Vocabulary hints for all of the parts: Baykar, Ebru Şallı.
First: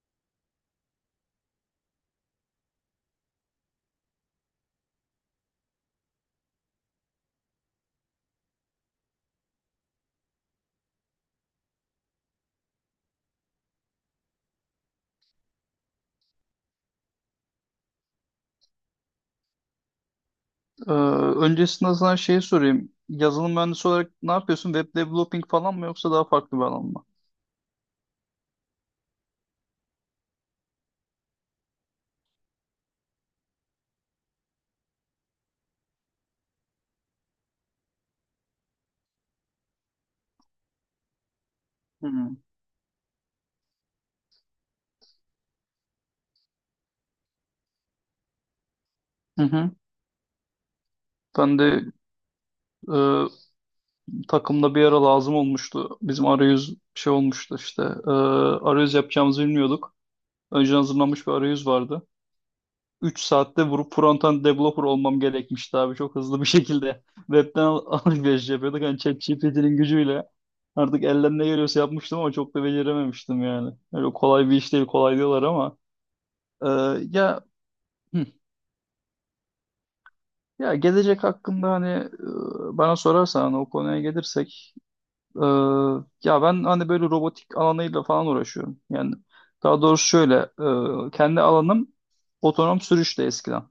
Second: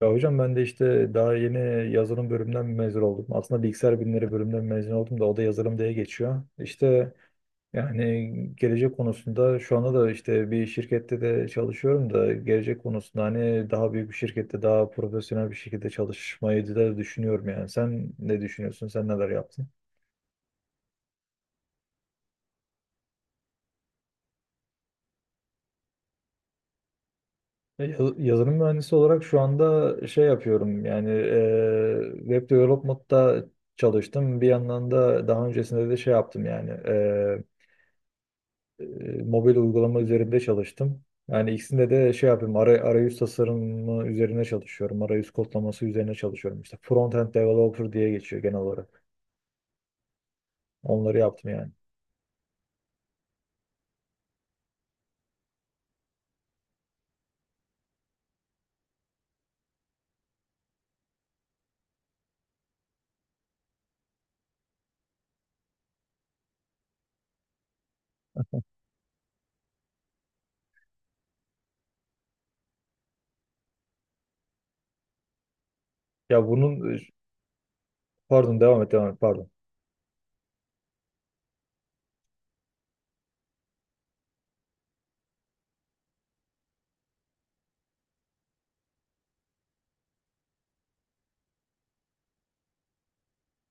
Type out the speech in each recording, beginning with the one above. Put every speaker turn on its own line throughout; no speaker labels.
Ya hocam, ben de işte daha yeni yazılım bölümünden mezun oldum. Aslında bilgisayar bilimleri bölümünden mezun oldum da o da yazılım diye geçiyor. İşte yani gelecek konusunda şu anda da işte bir şirkette de çalışıyorum da gelecek konusunda hani daha büyük bir şirkette daha profesyonel bir şekilde çalışmayı da düşünüyorum yani. Sen ne düşünüyorsun? Sen neler yaptın?
Ee, öncesinde sana şeyi sorayım. Yazılım mühendisi olarak ne yapıyorsun? Web developing falan mı yoksa daha farklı bir alan mı?
Yazılım mühendisi olarak şu anda şey yapıyorum yani web development'ta çalıştım. Bir yandan da daha öncesinde de şey yaptım yani mobil uygulama üzerinde çalıştım. Yani ikisinde de şey
Hmm.
yapıyorum, arayüz tasarımı üzerine çalışıyorum. Arayüz kodlaması üzerine çalışıyorum. İşte front-end developer diye geçiyor genel olarak.
Hı hı.
Onları yaptım
Ben
yani.
de e, takımda bir ara lazım olmuştu. Bizim arayüz şey olmuştu işte. Arayüz yapacağımızı bilmiyorduk. Önceden hazırlanmış bir arayüz vardı. 3 saatte vurup frontend developer olmam gerekmişti abi. Çok hızlı bir şekilde. Alışveriş yapıyorduk. Hani ChatGPT'nin gücüyle. Artık elden ne geliyorsa yapmıştım ama çok da becerememiştim yani. Öyle kolay bir iş değil, kolay diyorlar ama.
Ya
Ee,
bunun,
ya hı,
pardon devam et, devam et, pardon.
ya gelecek hakkında hani bana sorarsan hani o konuya gelirsek, e, ya ben hani böyle robotik alanıyla falan uğraşıyorum. Yani daha doğrusu şöyle, kendi alanım otonom sürüşte eskiden.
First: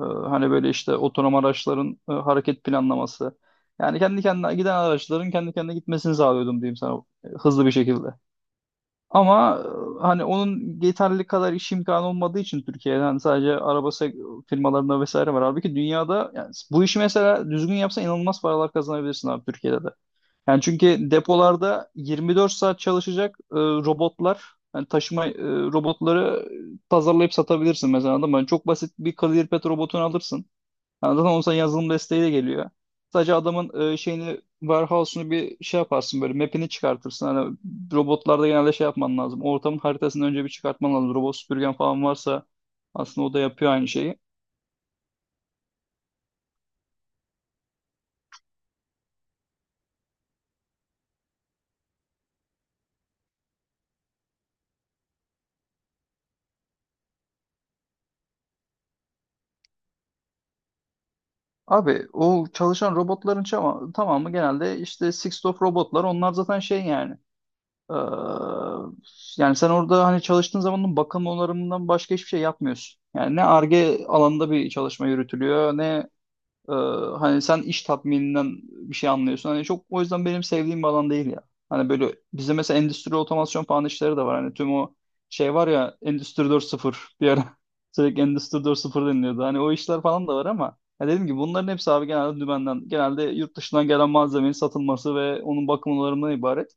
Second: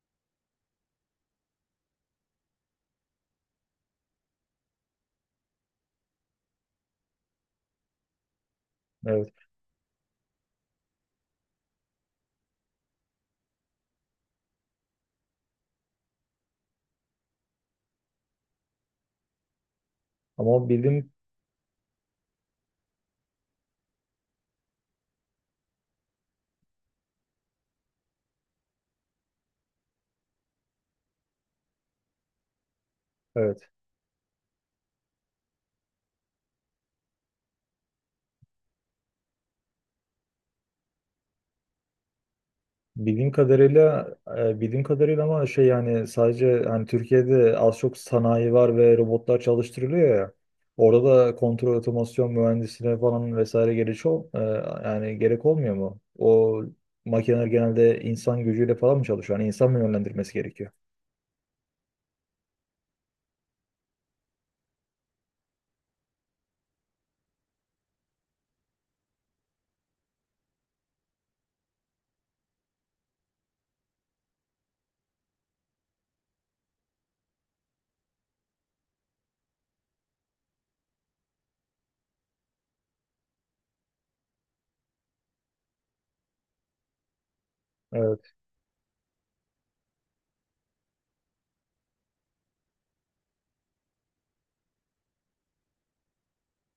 Hani böyle işte otonom araçların hareket planlaması. Yani kendi kendine giden araçların kendi kendine gitmesini sağlıyordum diyeyim sana, hızlı bir şekilde.
Evet.
Ama hani onun yeterli kadar iş imkanı olmadığı için Türkiye'den sadece firmalarında vesaire var. Halbuki dünyada yani bu işi mesela düzgün yapsan inanılmaz paralar kazanabilirsin abi, Türkiye'de de. Yani
Ama bildiğim,
çünkü depolarda 24 saat çalışacak robotlar, yani taşıma, robotları tasarlayıp satabilirsin mesela, anladın mı? Yani çok basit bir kalorifer robotunu alırsın. Yani zaten onun sana yazılım desteği de geliyor. Sadece
evet.
adamın, şeyini, warehouse'unu bir şey yaparsın, böyle map'ini çıkartırsın. Hani robotlarda genelde şey yapman lazım. Ortamın haritasını önce bir çıkartman lazım. Robot süpürgen falan varsa aslında
Bildiğim
o da yapıyor aynı
kadarıyla
şeyi.
Bildiğim kadarıyla ama şey, yani sadece hani Türkiye'de az çok sanayi var ve robotlar çalıştırılıyor ya. Orada da kontrol otomasyon mühendisliğine falan vesaire yani gerek olmuyor mu? O makineler genelde insan gücüyle falan mı çalışıyor? Yani insan mı yönlendirmesi gerekiyor?
Abi o çalışan robotların tamamı genelde işte Six of robotlar. Onlar zaten şey yani. Ee, yani sen orada hani çalıştığın zamanın bakım onarımından başka hiçbir şey yapmıyorsun. Yani ne Ar-Ge alanında bir çalışma yürütülüyor ne Ee, hani sen iş tatmininden bir şey anlıyorsun. Hani çok, o yüzden benim sevdiğim bir alan değil ya. Hani böyle bizde mesela endüstri otomasyon falan işleri de var. Hani tüm o şey var ya, Endüstri 4.0, bir ara sürekli
Evet,
Endüstri 4.0 deniliyordu. Hani o işler falan da var ama ya, dedim ki bunların hepsi abi genelde dümenden, genelde yurt dışından gelen malzemenin satılması ve onun bakım onarımından ibaret.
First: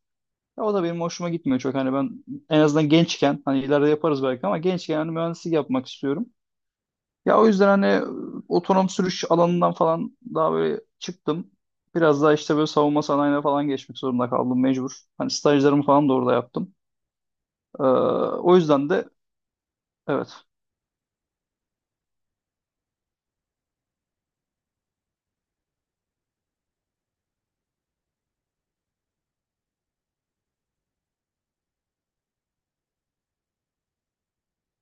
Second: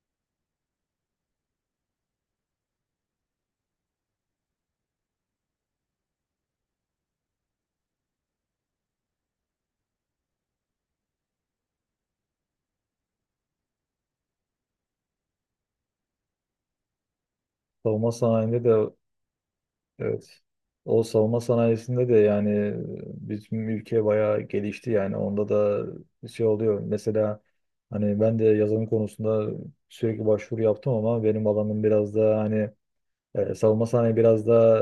Ya o da benim hoşuma gitmiyor çok. Hani ben en azından gençken, hani ileride yaparız belki ama gençken hani mühendislik yapmak istiyorum. Ya o yüzden hani, otonom sürüş alanından falan daha böyle çıktım. Biraz daha işte böyle savunma sanayine falan geçmek zorunda kaldım, mecbur. Hani stajlarımı falan da orada yaptım. Ee,
savunma
o
sanayinde
yüzden
de
de
evet.
evet.
O savunma sanayisinde de yani bizim ülke bayağı gelişti yani, onda da bir şey oluyor. Mesela hani ben de yazılım konusunda sürekli başvuru yaptım ama benim alanım biraz da hani, savunma sanayi biraz da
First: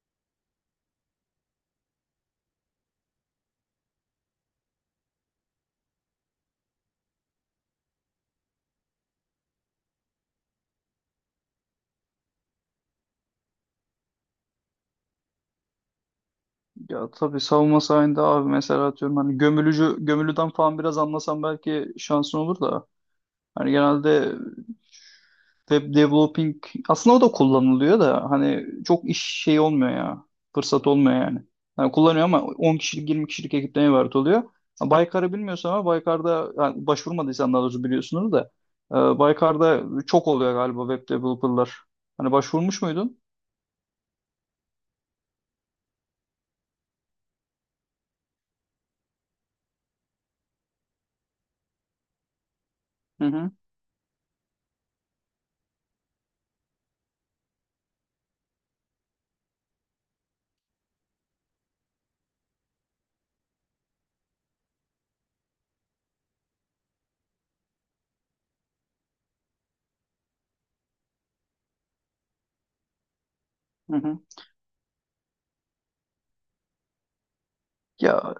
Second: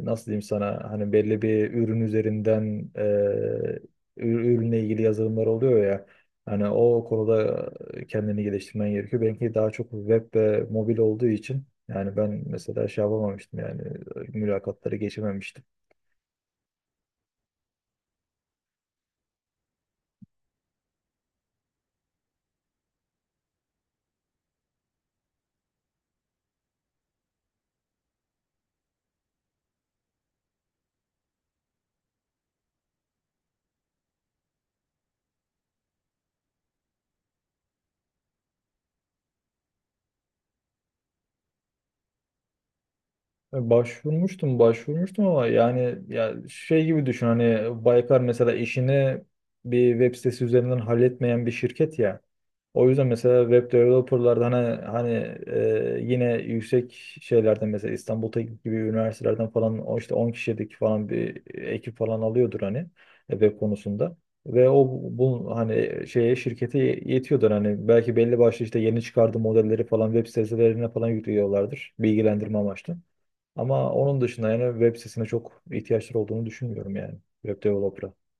nasıl diyeyim sana, hani belli bir ürün üzerinden ürünle ilgili yazılımlar oluyor ya, hani o konuda kendini geliştirmen gerekiyor. Benimki daha çok web ve mobil olduğu için yani ben mesela şey yapamamıştım yani, mülakatları geçememiştim.
Ya tabii savunma sanayinde abi, mesela atıyorum hani gömülücü gömülüden falan biraz anlasam belki şansın olur da. Hani genelde web developing, aslında o da kullanılıyor da hani çok iş şey olmuyor ya. Fırsat olmuyor yani. Hani kullanıyor ama 10 kişilik 20 kişilik ekipten ibaret oluyor. Ha, Baykar'ı bilmiyorsun ama Baykar'da, yani başvurmadıysan, daha doğrusu biliyorsunuz da, Baykar'da çok oluyor galiba web developer'lar. Hani başvurmuş muydun?
Başvurmuştum, başvurmuştum ama yani ya şey gibi düşün hani Baykar mesela işini bir web sitesi üzerinden halletmeyen bir şirket ya. O yüzden
Hı
mesela
hı,
web developerlarda hani yine yüksek şeylerden mesela İstanbul Teknik gibi üniversitelerden falan o işte 10 kişilik falan bir ekip falan alıyordur hani web konusunda. Ve o bu hani şeye şirkete yetiyordur, hani belki belli başlı işte yeni çıkardığı modelleri falan web sitelerine falan yüklüyorlardır bilgilendirme amaçlı. Ama
hı hı.
onun dışında yani web sitesine çok ihtiyaçları olduğunu düşünmüyorum yani, web developer'a.
Ya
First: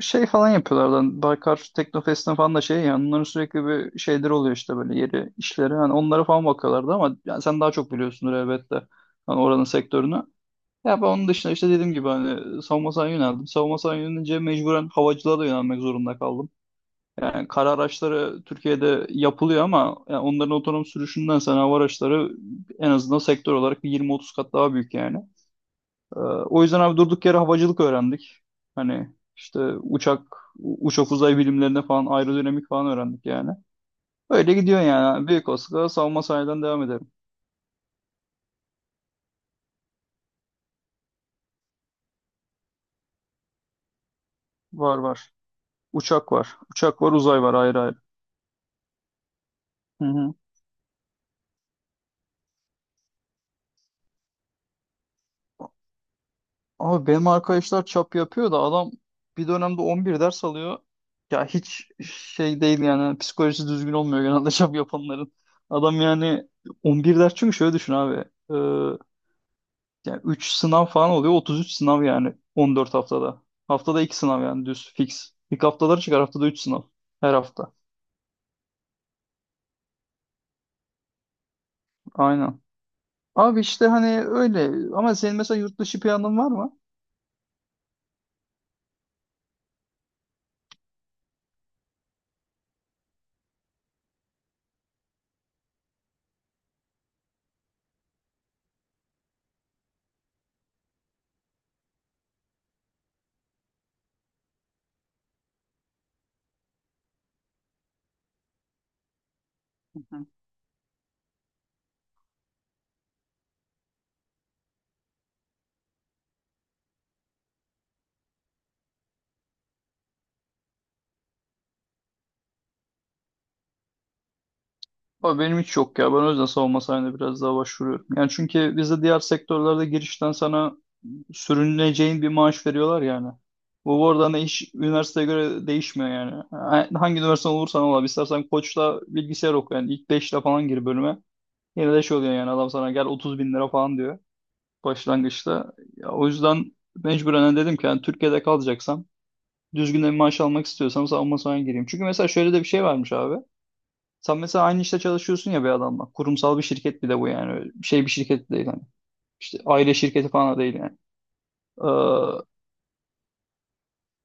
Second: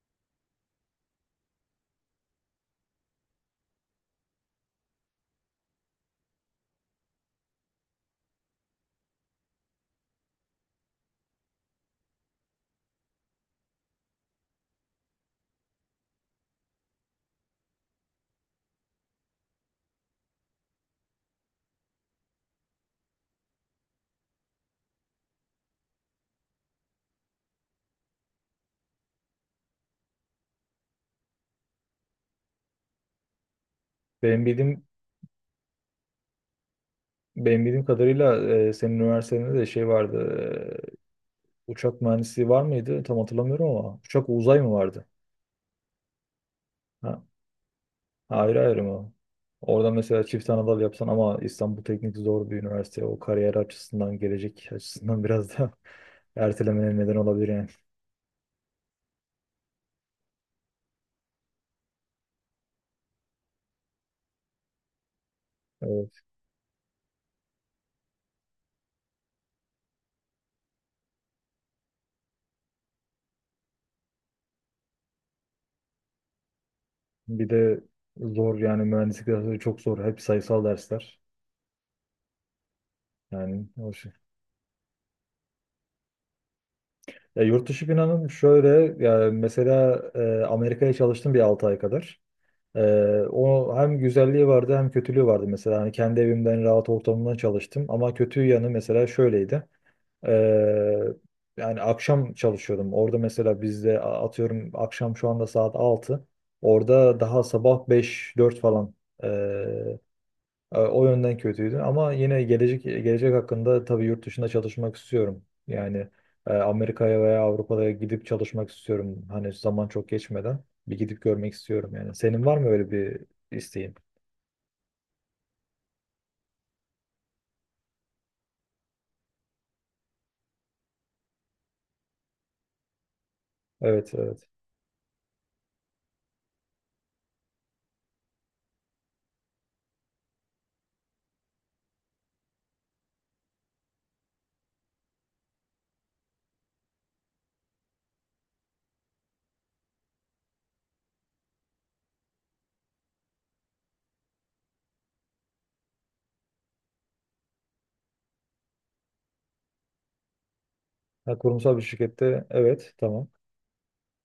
şey falan yapıyorlar lan. Baykar Teknofest'in falan da şey yani, onların sürekli bir şeyleri oluyor işte, böyle yeri işleri. Hani onlara falan bakıyorlardı ama yani sen daha çok biliyorsundur elbette. Hani oranın sektörünü. Ya ben onun dışında işte dediğim gibi hani savunma sanayine yöneldim. Savunma sanayine yönelince mecburen havacılığa da yönelmek zorunda kaldım. Yani kara araçları Türkiye'de yapılıyor ama yani onların otonom sürüşünden sonra hava araçları en azından sektör olarak bir 20-30 kat daha büyük yani. O yüzden abi durduk yere havacılık öğrendik. Hani işte uçak, uçak uzay bilimlerine falan aerodinamik falan öğrendik yani.
Benim
Öyle gidiyor
bildiğim
yani. Büyük olasılıkla savunma sanayiden devam ederim.
Benim bildiğim kadarıyla senin üniversitede de şey vardı. Uçak mühendisliği var mıydı? Tam hatırlamıyorum ama. Uçak uzay mı
Var
vardı?
var. Uçak var. Uçak var,
Ha,
uzay var, ayrı ayrı.
ayrı ayrı mı? Orada
Hı
mesela
hı.
çift Anadolu yapsan ama İstanbul Teknik zor bir üniversite. O kariyer açısından, gelecek açısından biraz da ertelemene
Abi
neden
benim
olabilir yani.
arkadaşlar çap yapıyor da adam bir dönemde 11 ders alıyor. Ya hiç şey değil yani, psikolojisi düzgün olmuyor genelde çap yapanların. Adam
Evet.
yani 11 ders, çünkü şöyle düşün abi. Ee, Yani 3 sınav falan oluyor. 33 sınav yani 14 haftada. Haftada 2 sınav yani, düz fix. İlk haftaları çıkar, haftada 3 sınav. Her
Bir
hafta.
de zor yani, mühendislik dersleri çok zor. Hep sayısal dersler.
Aynen. Abi
Yani
işte
o şey.
hani öyle, ama senin mesela yurt dışı planın var mı?
Ya yurt dışı planım şöyle. Ya mesela Amerika'ya çalıştım bir 6 ay kadar. Ee, O hem güzelliği vardı hem kötülüğü vardı mesela. Hani kendi evimden rahat ortamımda çalıştım ama kötü yanı mesela şöyleydi. Ee, Yani akşam çalışıyordum. Orada mesela bizde atıyorum akşam şu anda saat altı, orada daha sabah beş dört falan.
Hı hı.
O yönden kötüydü ama yine gelecek hakkında tabii yurt dışında çalışmak istiyorum. Yani Amerika'ya veya Avrupa'ya gidip çalışmak istiyorum. Hani zaman çok geçmeden bir gidip görmek istiyorum yani. Senin var mı öyle bir isteğin?
Abi benim hiç yok ya. Ben o yüzden savunma sanayine biraz daha başvuruyorum. Yani çünkü bizde diğer sektörlerde girişten sana sürüneceğin bir maaş veriyorlar yani. Bu
Evet,
arada hani
evet.
iş üniversiteye göre değişmiyor yani. Hangi üniversite olursan ol abi. İstersen Koç'ta bilgisayar oku yani. İlk 5'le falan gir bölüme. Yine de şey oluyor yani, adam sana gel 30 bin lira falan diyor başlangıçta. Ya, o yüzden mecburen hani dedim ki yani, Türkiye'de kalacaksam düzgün bir maaş almak istiyorsam savunma sanayine gireyim. Çünkü mesela şöyle de bir şey varmış abi. Sen mesela aynı işte çalışıyorsun ya bir adamla. Kurumsal bir şirket bir de bu yani. Öyle bir şey, bir şirket değil hani. İşte aile şirketi falan da değil yani.
Ha, kurumsal bir
Ee,
şirkette, evet, tamam.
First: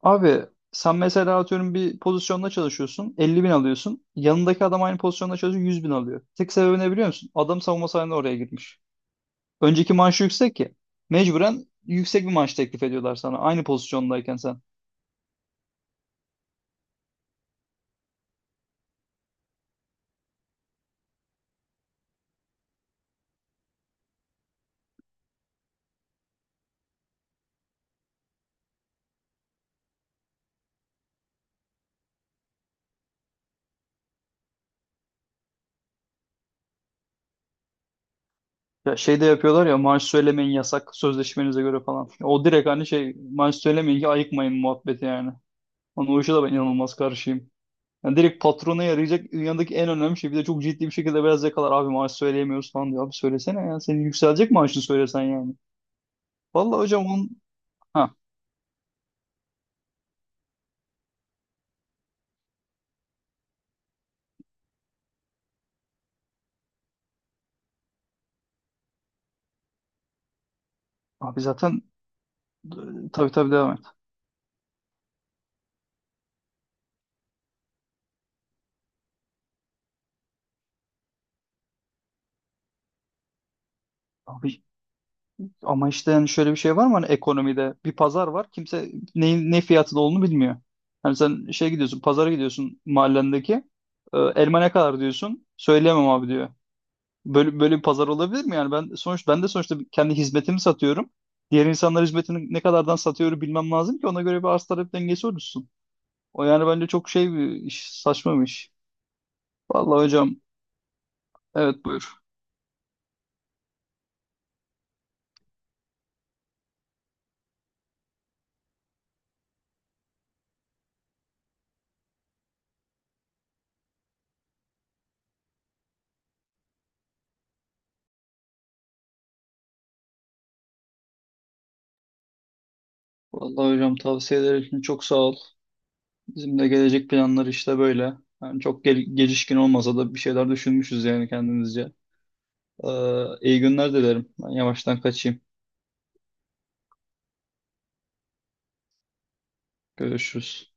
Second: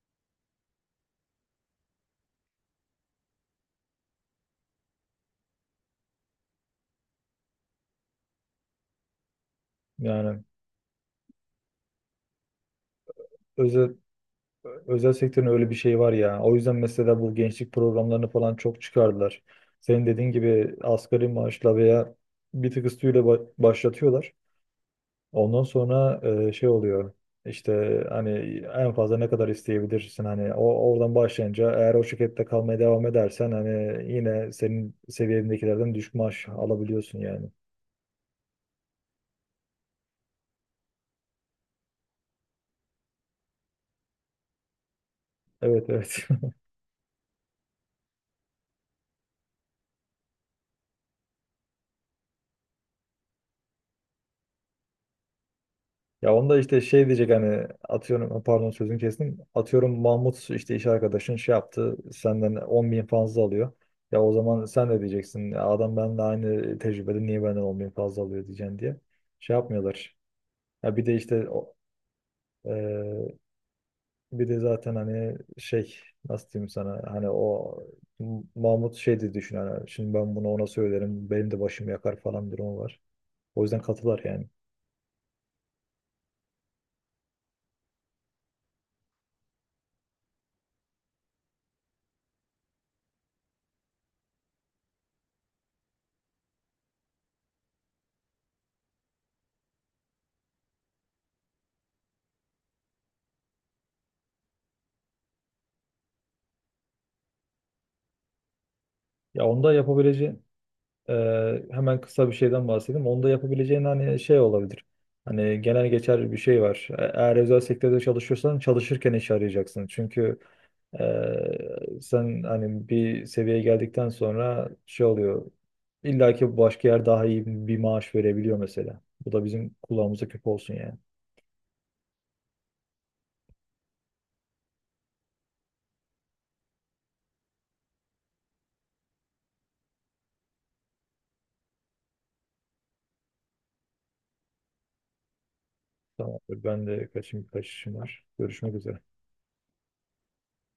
abi sen mesela atıyorum bir pozisyonda çalışıyorsun 50 bin alıyorsun. Yanındaki adam aynı pozisyonda çalışıyor 100 bin alıyor. Tek sebebi ne biliyor musun? Adam savunma sanayine oraya girmiş. Önceki maaşı
Yani
yüksek ki, mecburen yüksek bir maaş teklif ediyorlar sana aynı
özel
pozisyondayken sen.
özel sektörün öyle bir şeyi var ya. O yüzden mesela bu gençlik programlarını falan çok çıkardılar. Senin dediğin gibi asgari maaşla veya bir tık üstüyle başlatıyorlar. Ondan sonra şey oluyor. İşte hani en fazla ne kadar isteyebilirsin, hani o, oradan başlayınca eğer o şirkette kalmaya devam edersen hani yine senin seviyendekilerden düşük maaş alabiliyorsun yani.
Ya şey de yapıyorlar ya, maaş söylemeyin yasak sözleşmenize göre falan. O direkt hani şey, maaş söylemeyin ki ayıkmayın muhabbeti yani.
Evet,
Ona, o
evet.
işe de ben inanılmaz karşıyım. Yani direkt patrona yarayacak dünyadaki en önemli şey. Bir de çok ciddi bir şekilde beyaz yakalar abi maaş söyleyemiyoruz falan diyor. Abi söylesene ya, senin yükselecek maaşını söylesen yani.
Ya onda işte
Vallahi
şey
hocam on...
diyecek hani,
Ha,
atıyorum, pardon sözünü kestim. Atıyorum Mahmut işte iş arkadaşın şey yaptı, senden 10 bin fazla alıyor. Ya o zaman sen de diyeceksin, "Ya adam benimle aynı tecrübede niye benden 10 bin fazla alıyor diyeceksin" diye. Şey yapmıyorlar. Ya bir de
abi
işte o-
zaten,
ee,
tabii tabii, devam et.
Bir de zaten hani şey, nasıl diyeyim sana, hani o Mahmut şey de düşün hani, şimdi ben bunu ona söylerim benim de başım yakar falan bir durum var. O yüzden katılar yani.
Abi ama işte yani şöyle bir şey var mı hani, ekonomide bir pazar var, kimse neyin ne fiyatı da olduğunu bilmiyor. Hani sen şey, gidiyorsun pazara, gidiyorsun mahallendeki, elma ne kadar diyorsun, söyleyemem abi diyor. Böyle bir pazar olabilir mi yani, ben de sonuçta kendi hizmetimi satıyorum. Diğer insanlar hizmetini ne kadardan satıyor bilmem lazım ki ona göre bir arz talep dengesi oluşsun. O yani bence çok şey bir iş, saçma bir iş.
Ya onda
Vallahi
yapabileceği.
hocam, evet
Hemen
buyur.
kısa bir şeyden bahsedeyim. Onda yapabileceğin hani şey olabilir. Hani genel geçer bir şey var. Eğer özel sektörde çalışıyorsan çalışırken iş arayacaksın. Çünkü sen hani bir seviyeye geldikten sonra şey oluyor. İlla ki başka yer daha iyi bir maaş verebiliyor mesela. Bu da bizim kulağımıza küp olsun yani.
Vallahi hocam, tavsiyeler için çok sağ ol. Bizim de gelecek planları işte böyle. Yani çok gelişkin olmasa da bir şeyler düşünmüşüz yani kendimizce. Ee, iyi günler dilerim. Ben yavaştan kaçayım.
Tamamdır. Ben de kaçayım birkaç işim var. Görüşmek üzere.
Görüşürüz.